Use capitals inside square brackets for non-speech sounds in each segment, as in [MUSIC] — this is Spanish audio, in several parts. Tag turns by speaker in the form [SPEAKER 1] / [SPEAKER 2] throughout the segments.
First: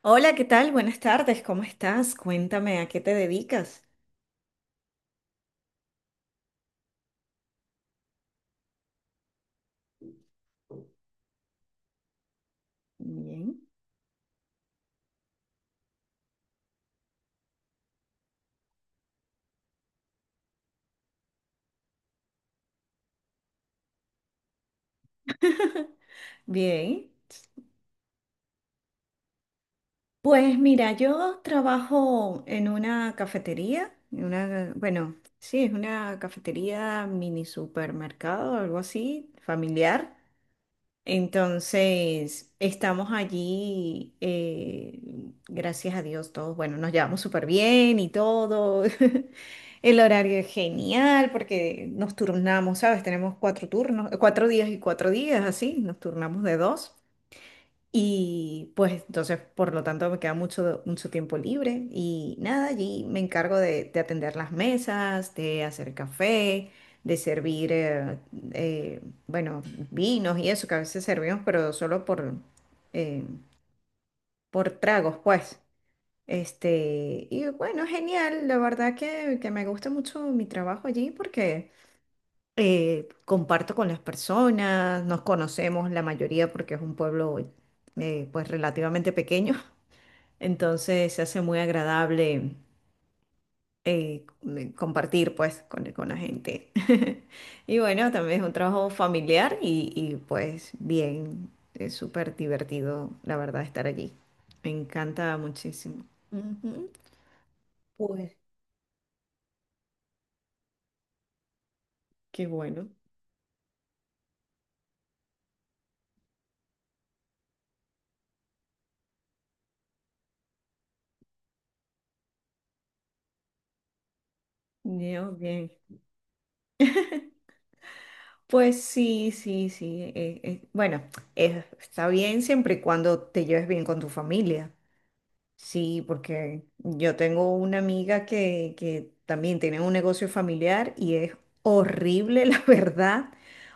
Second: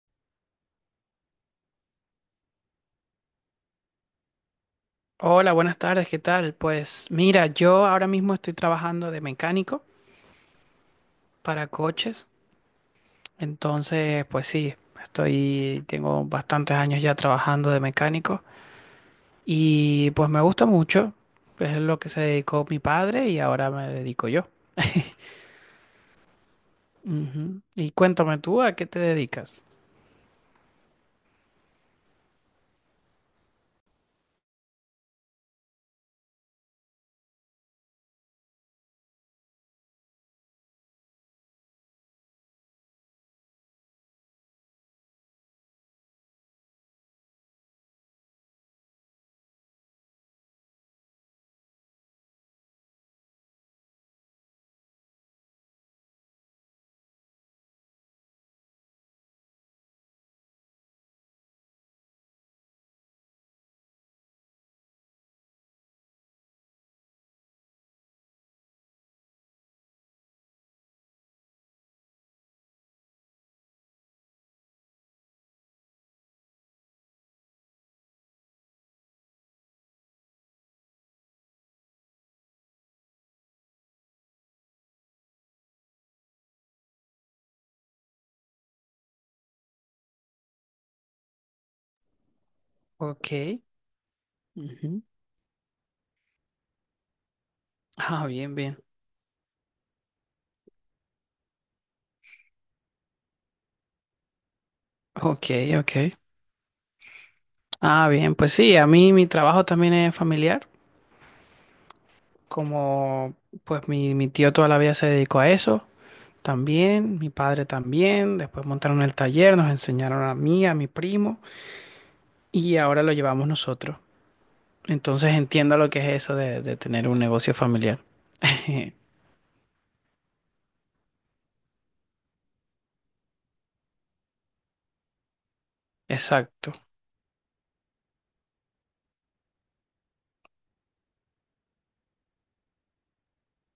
[SPEAKER 1] Hola, ¿qué tal? Buenas tardes, ¿cómo estás? Cuéntame, ¿a qué te dedicas?
[SPEAKER 2] Hola, buenas tardes, ¿qué tal? Pues mira, yo ahora mismo estoy trabajando de mecánico para coches,
[SPEAKER 1] Bien.
[SPEAKER 2] entonces pues sí, estoy, tengo bastantes años ya trabajando de mecánico y pues me gusta mucho, es lo que se dedicó mi padre y ahora me dedico yo.
[SPEAKER 1] Bien.
[SPEAKER 2] Ujú. Y cuéntame tú, ¿a qué te dedicas?
[SPEAKER 1] Pues mira, yo trabajo en una cafetería, en una, bueno, sí, es una cafetería mini supermercado, algo así, familiar. Entonces, estamos allí, gracias a Dios, todos, bueno, nos llevamos súper bien y todo. [LAUGHS] El horario es genial porque nos turnamos, ¿sabes? Tenemos cuatro turnos, 4 días y 4 días, así, nos turnamos de dos. Y pues entonces, por lo tanto, me queda mucho, mucho tiempo libre y nada, allí me encargo de atender las mesas, de hacer café, de servir, eh, bueno, vinos y eso que a veces servimos, pero solo eh, por tragos, pues. Este, y bueno, genial, la verdad que me gusta mucho mi trabajo allí porque comparto con las personas, nos conocemos la mayoría porque es un pueblo, pues relativamente pequeño. Entonces se hace muy agradable,
[SPEAKER 2] Ok. Ujú.
[SPEAKER 1] compartir pues con la gente. [LAUGHS] Y bueno,
[SPEAKER 2] Ah,
[SPEAKER 1] también es un
[SPEAKER 2] bien, bien.
[SPEAKER 1] trabajo familiar pues bien, es súper divertido, la verdad, estar allí. Me encanta
[SPEAKER 2] Ok, ok.
[SPEAKER 1] muchísimo. Ujú.
[SPEAKER 2] Ah, bien,
[SPEAKER 1] Pues
[SPEAKER 2] pues sí, a mí mi trabajo también es familiar,
[SPEAKER 1] qué bueno.
[SPEAKER 2] como pues mi tío toda la vida se dedicó a eso también, mi padre también, después montaron el taller, nos enseñaron a mí, a mi primo y ahora lo llevamos nosotros. Entonces
[SPEAKER 1] Bien, bien.
[SPEAKER 2] entiendo lo que es eso de tener un negocio familiar. [LAUGHS]
[SPEAKER 1] Pues sí, sí, sí. Bueno, está bien siempre y cuando te lleves bien con tu familia. Sí, porque
[SPEAKER 2] Exacto.
[SPEAKER 1] yo tengo una amiga que también tiene un negocio familiar y es horrible, [LAUGHS] la verdad.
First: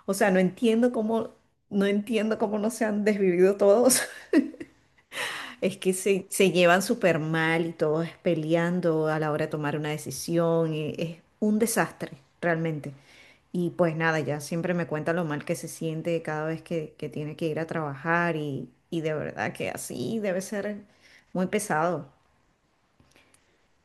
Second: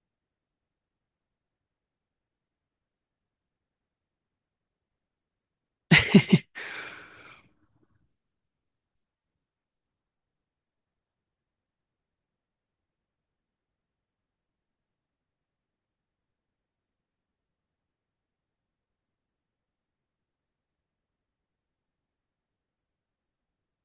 [SPEAKER 1] O sea, no entiendo cómo no se han desvivido todos. [LAUGHS] Es que se llevan súper mal y todos peleando a la hora de tomar una decisión. Y es un desastre, realmente. Y pues nada, ya siempre me cuenta lo mal que se siente cada vez que tiene que ir a trabajar y de verdad que así debe ser muy pesado.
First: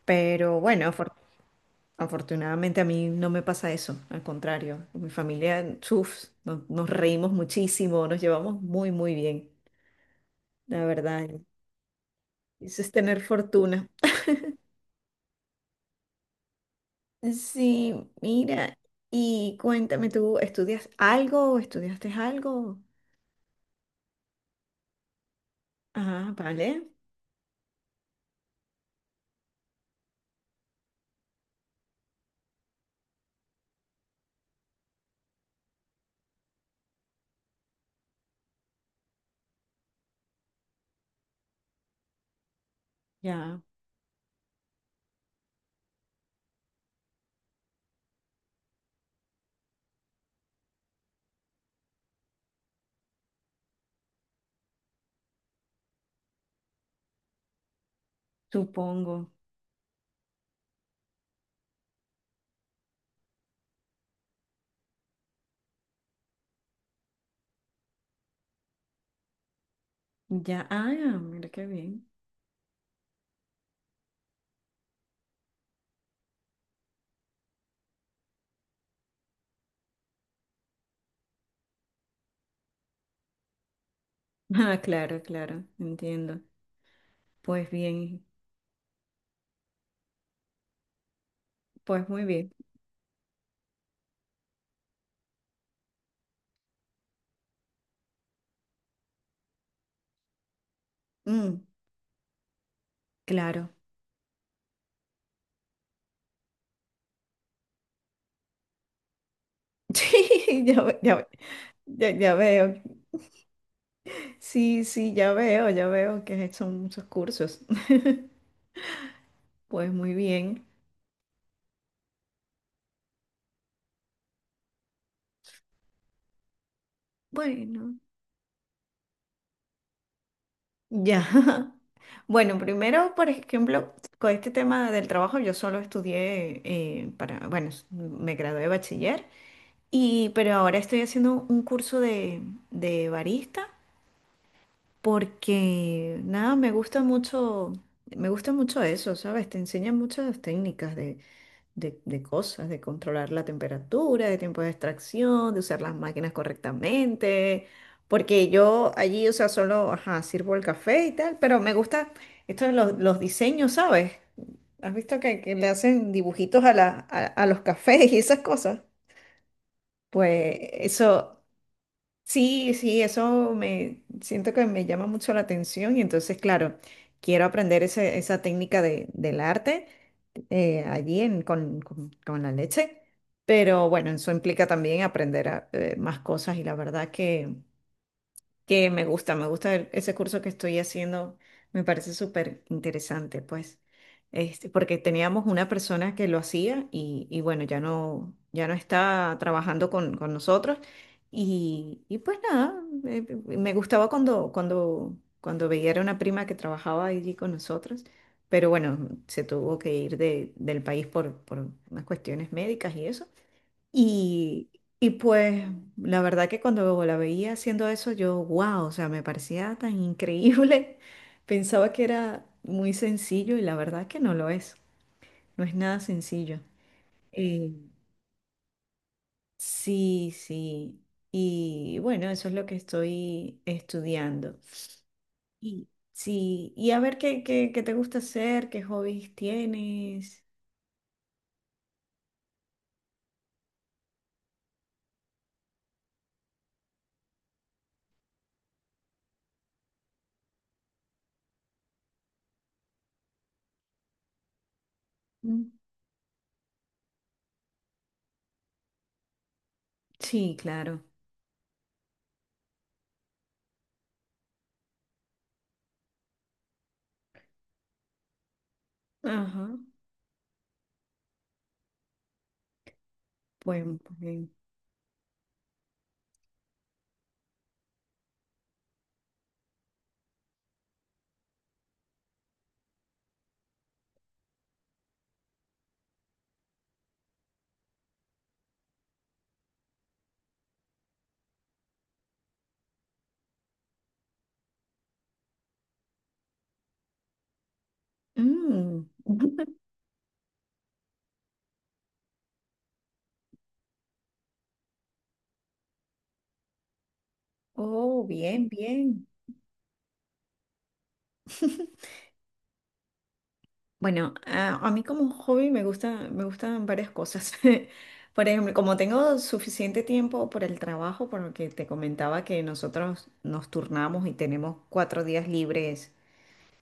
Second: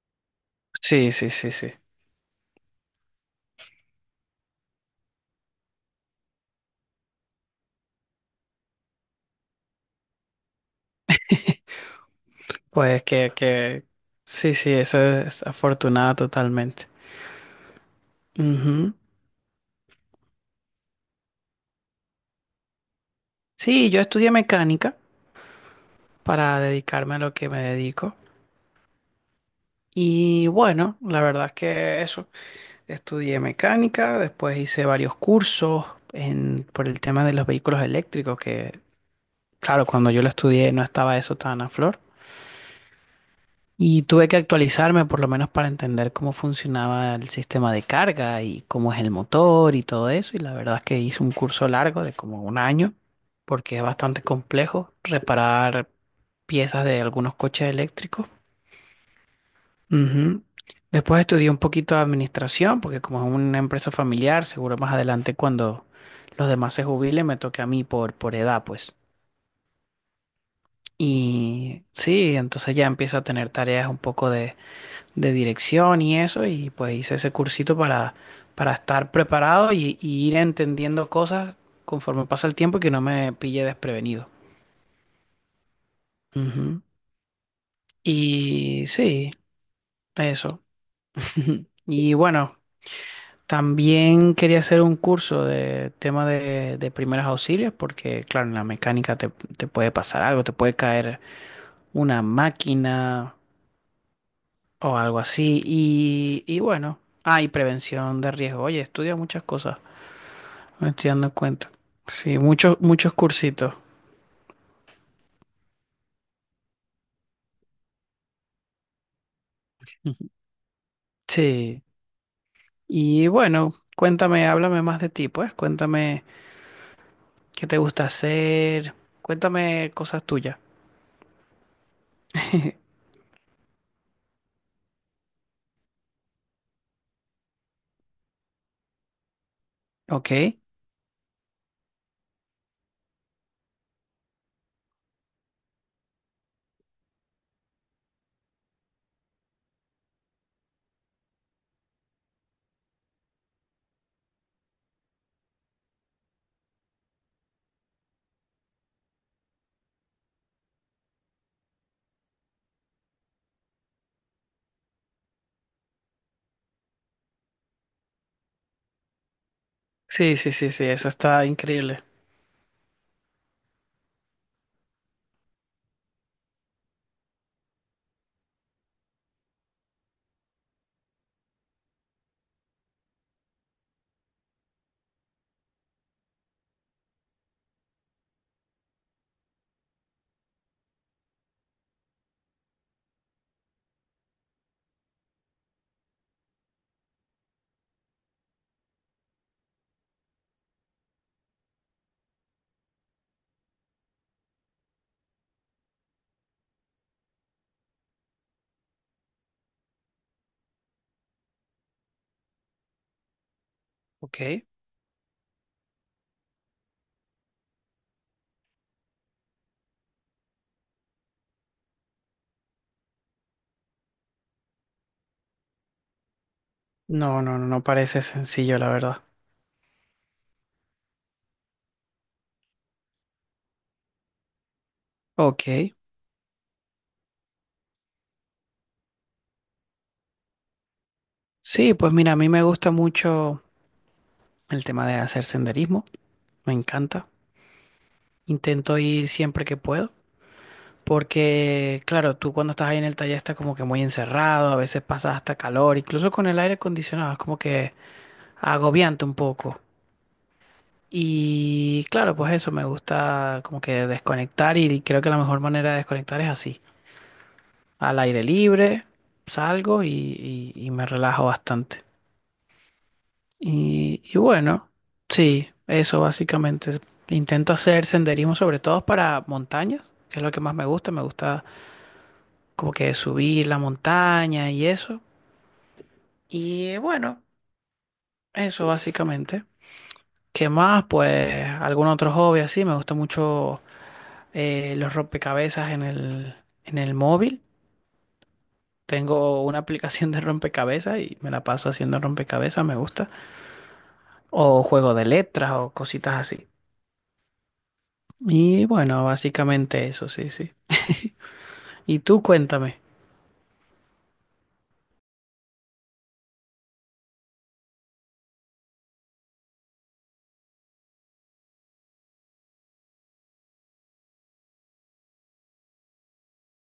[SPEAKER 1] Pero bueno,
[SPEAKER 2] Sí, sí, sí, sí.
[SPEAKER 1] afortunadamente a mí no me pasa eso, al contrario, con mi familia, chuf, nos reímos muchísimo, nos llevamos muy, muy bien, la verdad. Eso es
[SPEAKER 2] Pues
[SPEAKER 1] tener fortuna.
[SPEAKER 2] sí, sí, eso es afortunada totalmente.
[SPEAKER 1] Sí, mira,
[SPEAKER 2] Ujú.
[SPEAKER 1] y cuéntame, ¿tú estudias algo o estudiaste algo?
[SPEAKER 2] Sí, yo estudié mecánica
[SPEAKER 1] Ah,
[SPEAKER 2] para
[SPEAKER 1] vale,
[SPEAKER 2] dedicarme a lo que me dedico. Y bueno, la verdad es que eso. Estudié mecánica, después hice varios cursos en, por el tema de los vehículos eléctricos, que claro, cuando yo lo estudié no estaba eso tan a flor.
[SPEAKER 1] ya,
[SPEAKER 2] Y tuve que actualizarme por lo menos para entender cómo funcionaba el sistema de carga y cómo es el motor y todo eso. Y la verdad es que hice un curso largo de como un año, porque es bastante complejo reparar piezas de algunos coches eléctricos.
[SPEAKER 1] supongo.
[SPEAKER 2] Ujú. Después estudié un poquito de administración, porque como es una empresa familiar, seguro más adelante cuando los demás se jubilen me toque a mí por edad, pues.
[SPEAKER 1] Ya, ah, mira qué
[SPEAKER 2] Y
[SPEAKER 1] bien.
[SPEAKER 2] sí, entonces ya empiezo a tener tareas un poco de dirección y eso, y pues hice ese cursito para estar preparado y ir entendiendo cosas conforme pasa el tiempo y que no me pille desprevenido.
[SPEAKER 1] [LAUGHS] Ah, claro, claro, entiendo.
[SPEAKER 2] Ujú.
[SPEAKER 1] Pues bien,
[SPEAKER 2] Y sí, eso. [LAUGHS]
[SPEAKER 1] pues
[SPEAKER 2] Y
[SPEAKER 1] muy bien.
[SPEAKER 2] bueno, también quería hacer un curso de tema de primeros auxilios porque, claro, en la mecánica te, te puede pasar algo, te puede caer
[SPEAKER 1] Mm,
[SPEAKER 2] una máquina
[SPEAKER 1] claro.
[SPEAKER 2] o algo así. Y bueno, hay prevención de riesgo. Oye, estudia muchas cosas,
[SPEAKER 1] [LAUGHS] Sí, ya,
[SPEAKER 2] me estoy
[SPEAKER 1] ya.
[SPEAKER 2] dando cuenta.
[SPEAKER 1] Ya, ya
[SPEAKER 2] Sí, muchos,
[SPEAKER 1] veo.
[SPEAKER 2] muchos cursitos.
[SPEAKER 1] Sí, sí, ya veo que has hecho muchos cursos. [LAUGHS] Pues muy
[SPEAKER 2] Ujú.
[SPEAKER 1] bien.
[SPEAKER 2] Sí. Y bueno, cuéntame, háblame más de ti, pues. Cuéntame qué te
[SPEAKER 1] Bueno,
[SPEAKER 2] gusta hacer. Cuéntame cosas tuyas.
[SPEAKER 1] ya. [LAUGHS] Bueno,
[SPEAKER 2] [LAUGHS]
[SPEAKER 1] primero, por ejemplo, con este tema del trabajo, yo solo estudié para, bueno, me gradué de bachiller, y,
[SPEAKER 2] Ok.
[SPEAKER 1] pero ahora estoy haciendo un curso de, barista porque, nada, me gusta mucho eso, ¿sabes? Te enseñan muchas técnicas de cosas, de controlar la temperatura, de tiempo de extracción, de usar las máquinas correctamente, porque yo allí, o sea, solo, ajá, sirvo el café y tal, pero me gusta esto de los diseños, ¿sabes? ¿Has visto que le hacen dibujitos a los cafés y esas cosas?
[SPEAKER 2] Sí, sí,
[SPEAKER 1] Pues
[SPEAKER 2] sí, sí, eso
[SPEAKER 1] eso,
[SPEAKER 2] está increíble.
[SPEAKER 1] sí, sí, eso me siento que me llama mucho la atención y entonces, claro, quiero aprender esa técnica del arte, allí con la leche, pero bueno, eso implica también aprender más cosas y la verdad que me gusta ese curso que estoy haciendo, me parece súper interesante, pues, este, porque teníamos una persona que lo hacía y bueno, ya no está trabajando con nosotros y pues nada, eh, me gustaba cuando veía era una prima que trabajaba allí con nosotros, pero bueno, se tuvo que ir del país por unas cuestiones médicas y eso.
[SPEAKER 2] Ok.
[SPEAKER 1] Y, y pues la verdad que cuando la veía haciendo eso, yo, wow, o sea, me parecía tan increíble. [LAUGHS] Pensaba que era muy sencillo y la verdad que no lo es. No es nada sencillo.
[SPEAKER 2] No, no, no
[SPEAKER 1] Eh,
[SPEAKER 2] no parece sencillo, la verdad.
[SPEAKER 1] sí, sí. Y bueno, eso es lo que estoy estudiando. Y
[SPEAKER 2] Ok.
[SPEAKER 1] sí, y a ver qué te gusta hacer, qué hobbies tienes.
[SPEAKER 2] Sí, pues mira, a mí me gusta mucho el tema de hacer senderismo, me encanta. Intento ir siempre que puedo, porque claro, tú cuando estás ahí en el taller estás como que muy encerrado, a veces pasas hasta
[SPEAKER 1] Mm.
[SPEAKER 2] calor, incluso con el aire acondicionado es como que agobiante un poco.
[SPEAKER 1] Sí, claro.
[SPEAKER 2] Y claro, pues eso, me gusta como que desconectar y creo que la mejor manera de desconectar es así, al aire libre,
[SPEAKER 1] Ajá.
[SPEAKER 2] salgo y me relajo bastante.
[SPEAKER 1] Pues,
[SPEAKER 2] Y
[SPEAKER 1] pues,
[SPEAKER 2] bueno, sí, eso básicamente. Intento hacer senderismo sobre todo para montañas, que es lo que más me gusta. Me gusta como que subir la montaña y eso. Y bueno, eso básicamente. ¿Qué más? Pues algún otro hobby así. Me gusta mucho los rompecabezas en el móvil.
[SPEAKER 1] mm.
[SPEAKER 2] Tengo
[SPEAKER 1] [LAUGHS]
[SPEAKER 2] una aplicación de rompecabezas y me la paso haciendo rompecabezas, me gusta. O juego de letras o cositas así.
[SPEAKER 1] Oh, bien,
[SPEAKER 2] Y
[SPEAKER 1] bien.
[SPEAKER 2] bueno, básicamente eso, sí, sí. [LAUGHS]
[SPEAKER 1] [LAUGHS]
[SPEAKER 2] Y tú cuéntame.
[SPEAKER 1] Bueno, a mí como hobby me gustan varias cosas. [LAUGHS] Por ejemplo, como tengo suficiente tiempo por el trabajo, por lo que te comentaba que nosotros nos turnamos y tenemos 4 días libres,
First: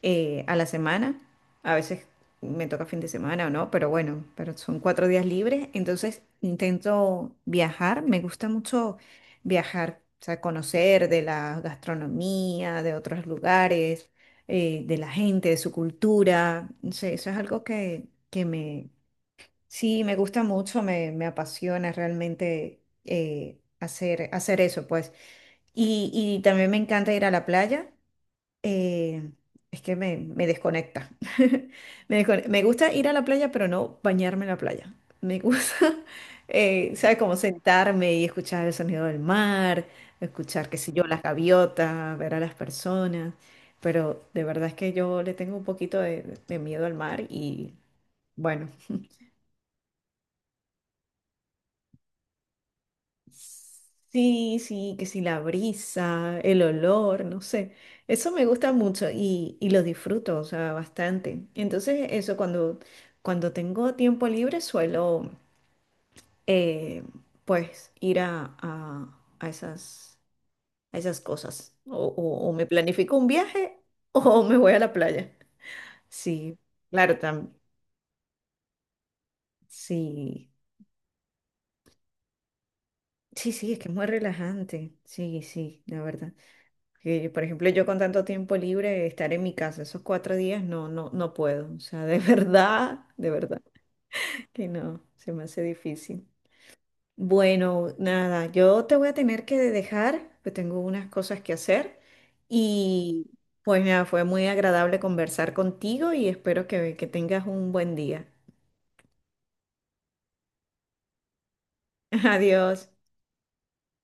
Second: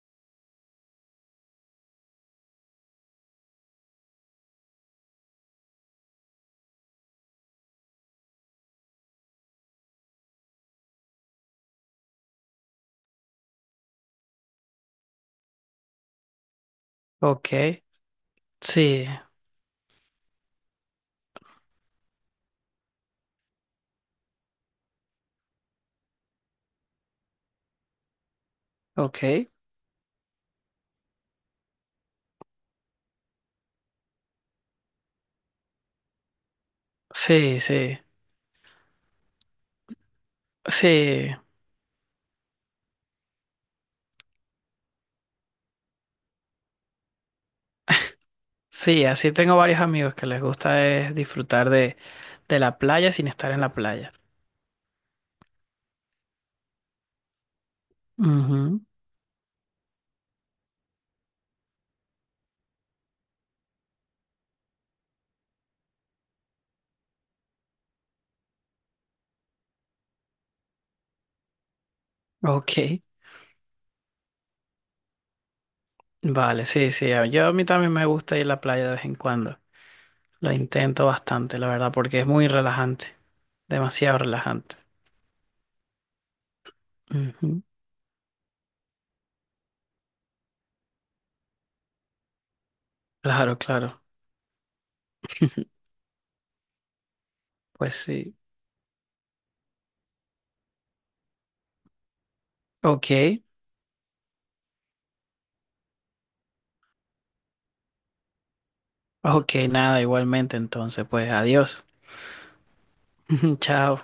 [SPEAKER 1] a la semana. A veces me toca fin de semana o no, pero bueno, pero son 4 días libres. Entonces intento viajar. Me gusta mucho viajar, o sea, conocer de la gastronomía, de otros lugares, de la gente, de su cultura. No sé, eso es
[SPEAKER 2] Ok,
[SPEAKER 1] algo
[SPEAKER 2] sí,
[SPEAKER 1] sí, me gusta mucho, me apasiona realmente hacer eso, pues. Y también me encanta ir a la playa,
[SPEAKER 2] ok,
[SPEAKER 1] eh, es que me desconecta. [LAUGHS] Me gusta ir a la playa, pero no bañarme en la playa. Me gusta, [LAUGHS] ¿sabes? Como
[SPEAKER 2] sí, sí,
[SPEAKER 1] sentarme y escuchar el sonido del mar, escuchar, qué sé yo, las
[SPEAKER 2] sí,
[SPEAKER 1] gaviotas, ver a las personas. Pero de verdad es que yo le tengo un poquito de miedo al mar y bueno.
[SPEAKER 2] sí, así tengo varios amigos que les gusta es disfrutar de la playa sin estar en la playa.
[SPEAKER 1] Sí, sí, que si la brisa, el olor, no sé. Eso me gusta
[SPEAKER 2] Ujú.
[SPEAKER 1] mucho y lo disfruto, o sea, bastante. Entonces, eso cuando, tengo tiempo libre suelo, eh, pues, ir a esas cosas. O me
[SPEAKER 2] Ok,
[SPEAKER 1] planifico un viaje [LAUGHS] o me voy a la playa. Sí,
[SPEAKER 2] vale, sí, sí,
[SPEAKER 1] claro,
[SPEAKER 2] yo a
[SPEAKER 1] también.
[SPEAKER 2] mí también me gusta ir a la playa de vez en cuando.
[SPEAKER 1] Sí,
[SPEAKER 2] Lo intento bastante, la verdad, porque es muy relajante,
[SPEAKER 1] sí, sí, es que es muy
[SPEAKER 2] demasiado relajante.
[SPEAKER 1] relajante. Sí, sí, la verdad. Que, por
[SPEAKER 2] Ujú.
[SPEAKER 1] ejemplo, yo con tanto tiempo libre, estar en mi casa esos 4 días, no, no, no puedo. O sea, de [LAUGHS] verdad, de
[SPEAKER 2] Claro,
[SPEAKER 1] verdad
[SPEAKER 2] claro,
[SPEAKER 1] que no, se me hace difícil. Bueno,
[SPEAKER 2] pues sí.
[SPEAKER 1] nada, yo te voy a tener que dejar, pues tengo unas cosas que hacer
[SPEAKER 2] Ok.
[SPEAKER 1] y pues nada, fue muy agradable conversar contigo y espero que tengas un buen día.
[SPEAKER 2] Ok, nada, igualmente entonces, pues adiós.
[SPEAKER 1] [LAUGHS] Adiós.
[SPEAKER 2] [LAUGHS] Chao.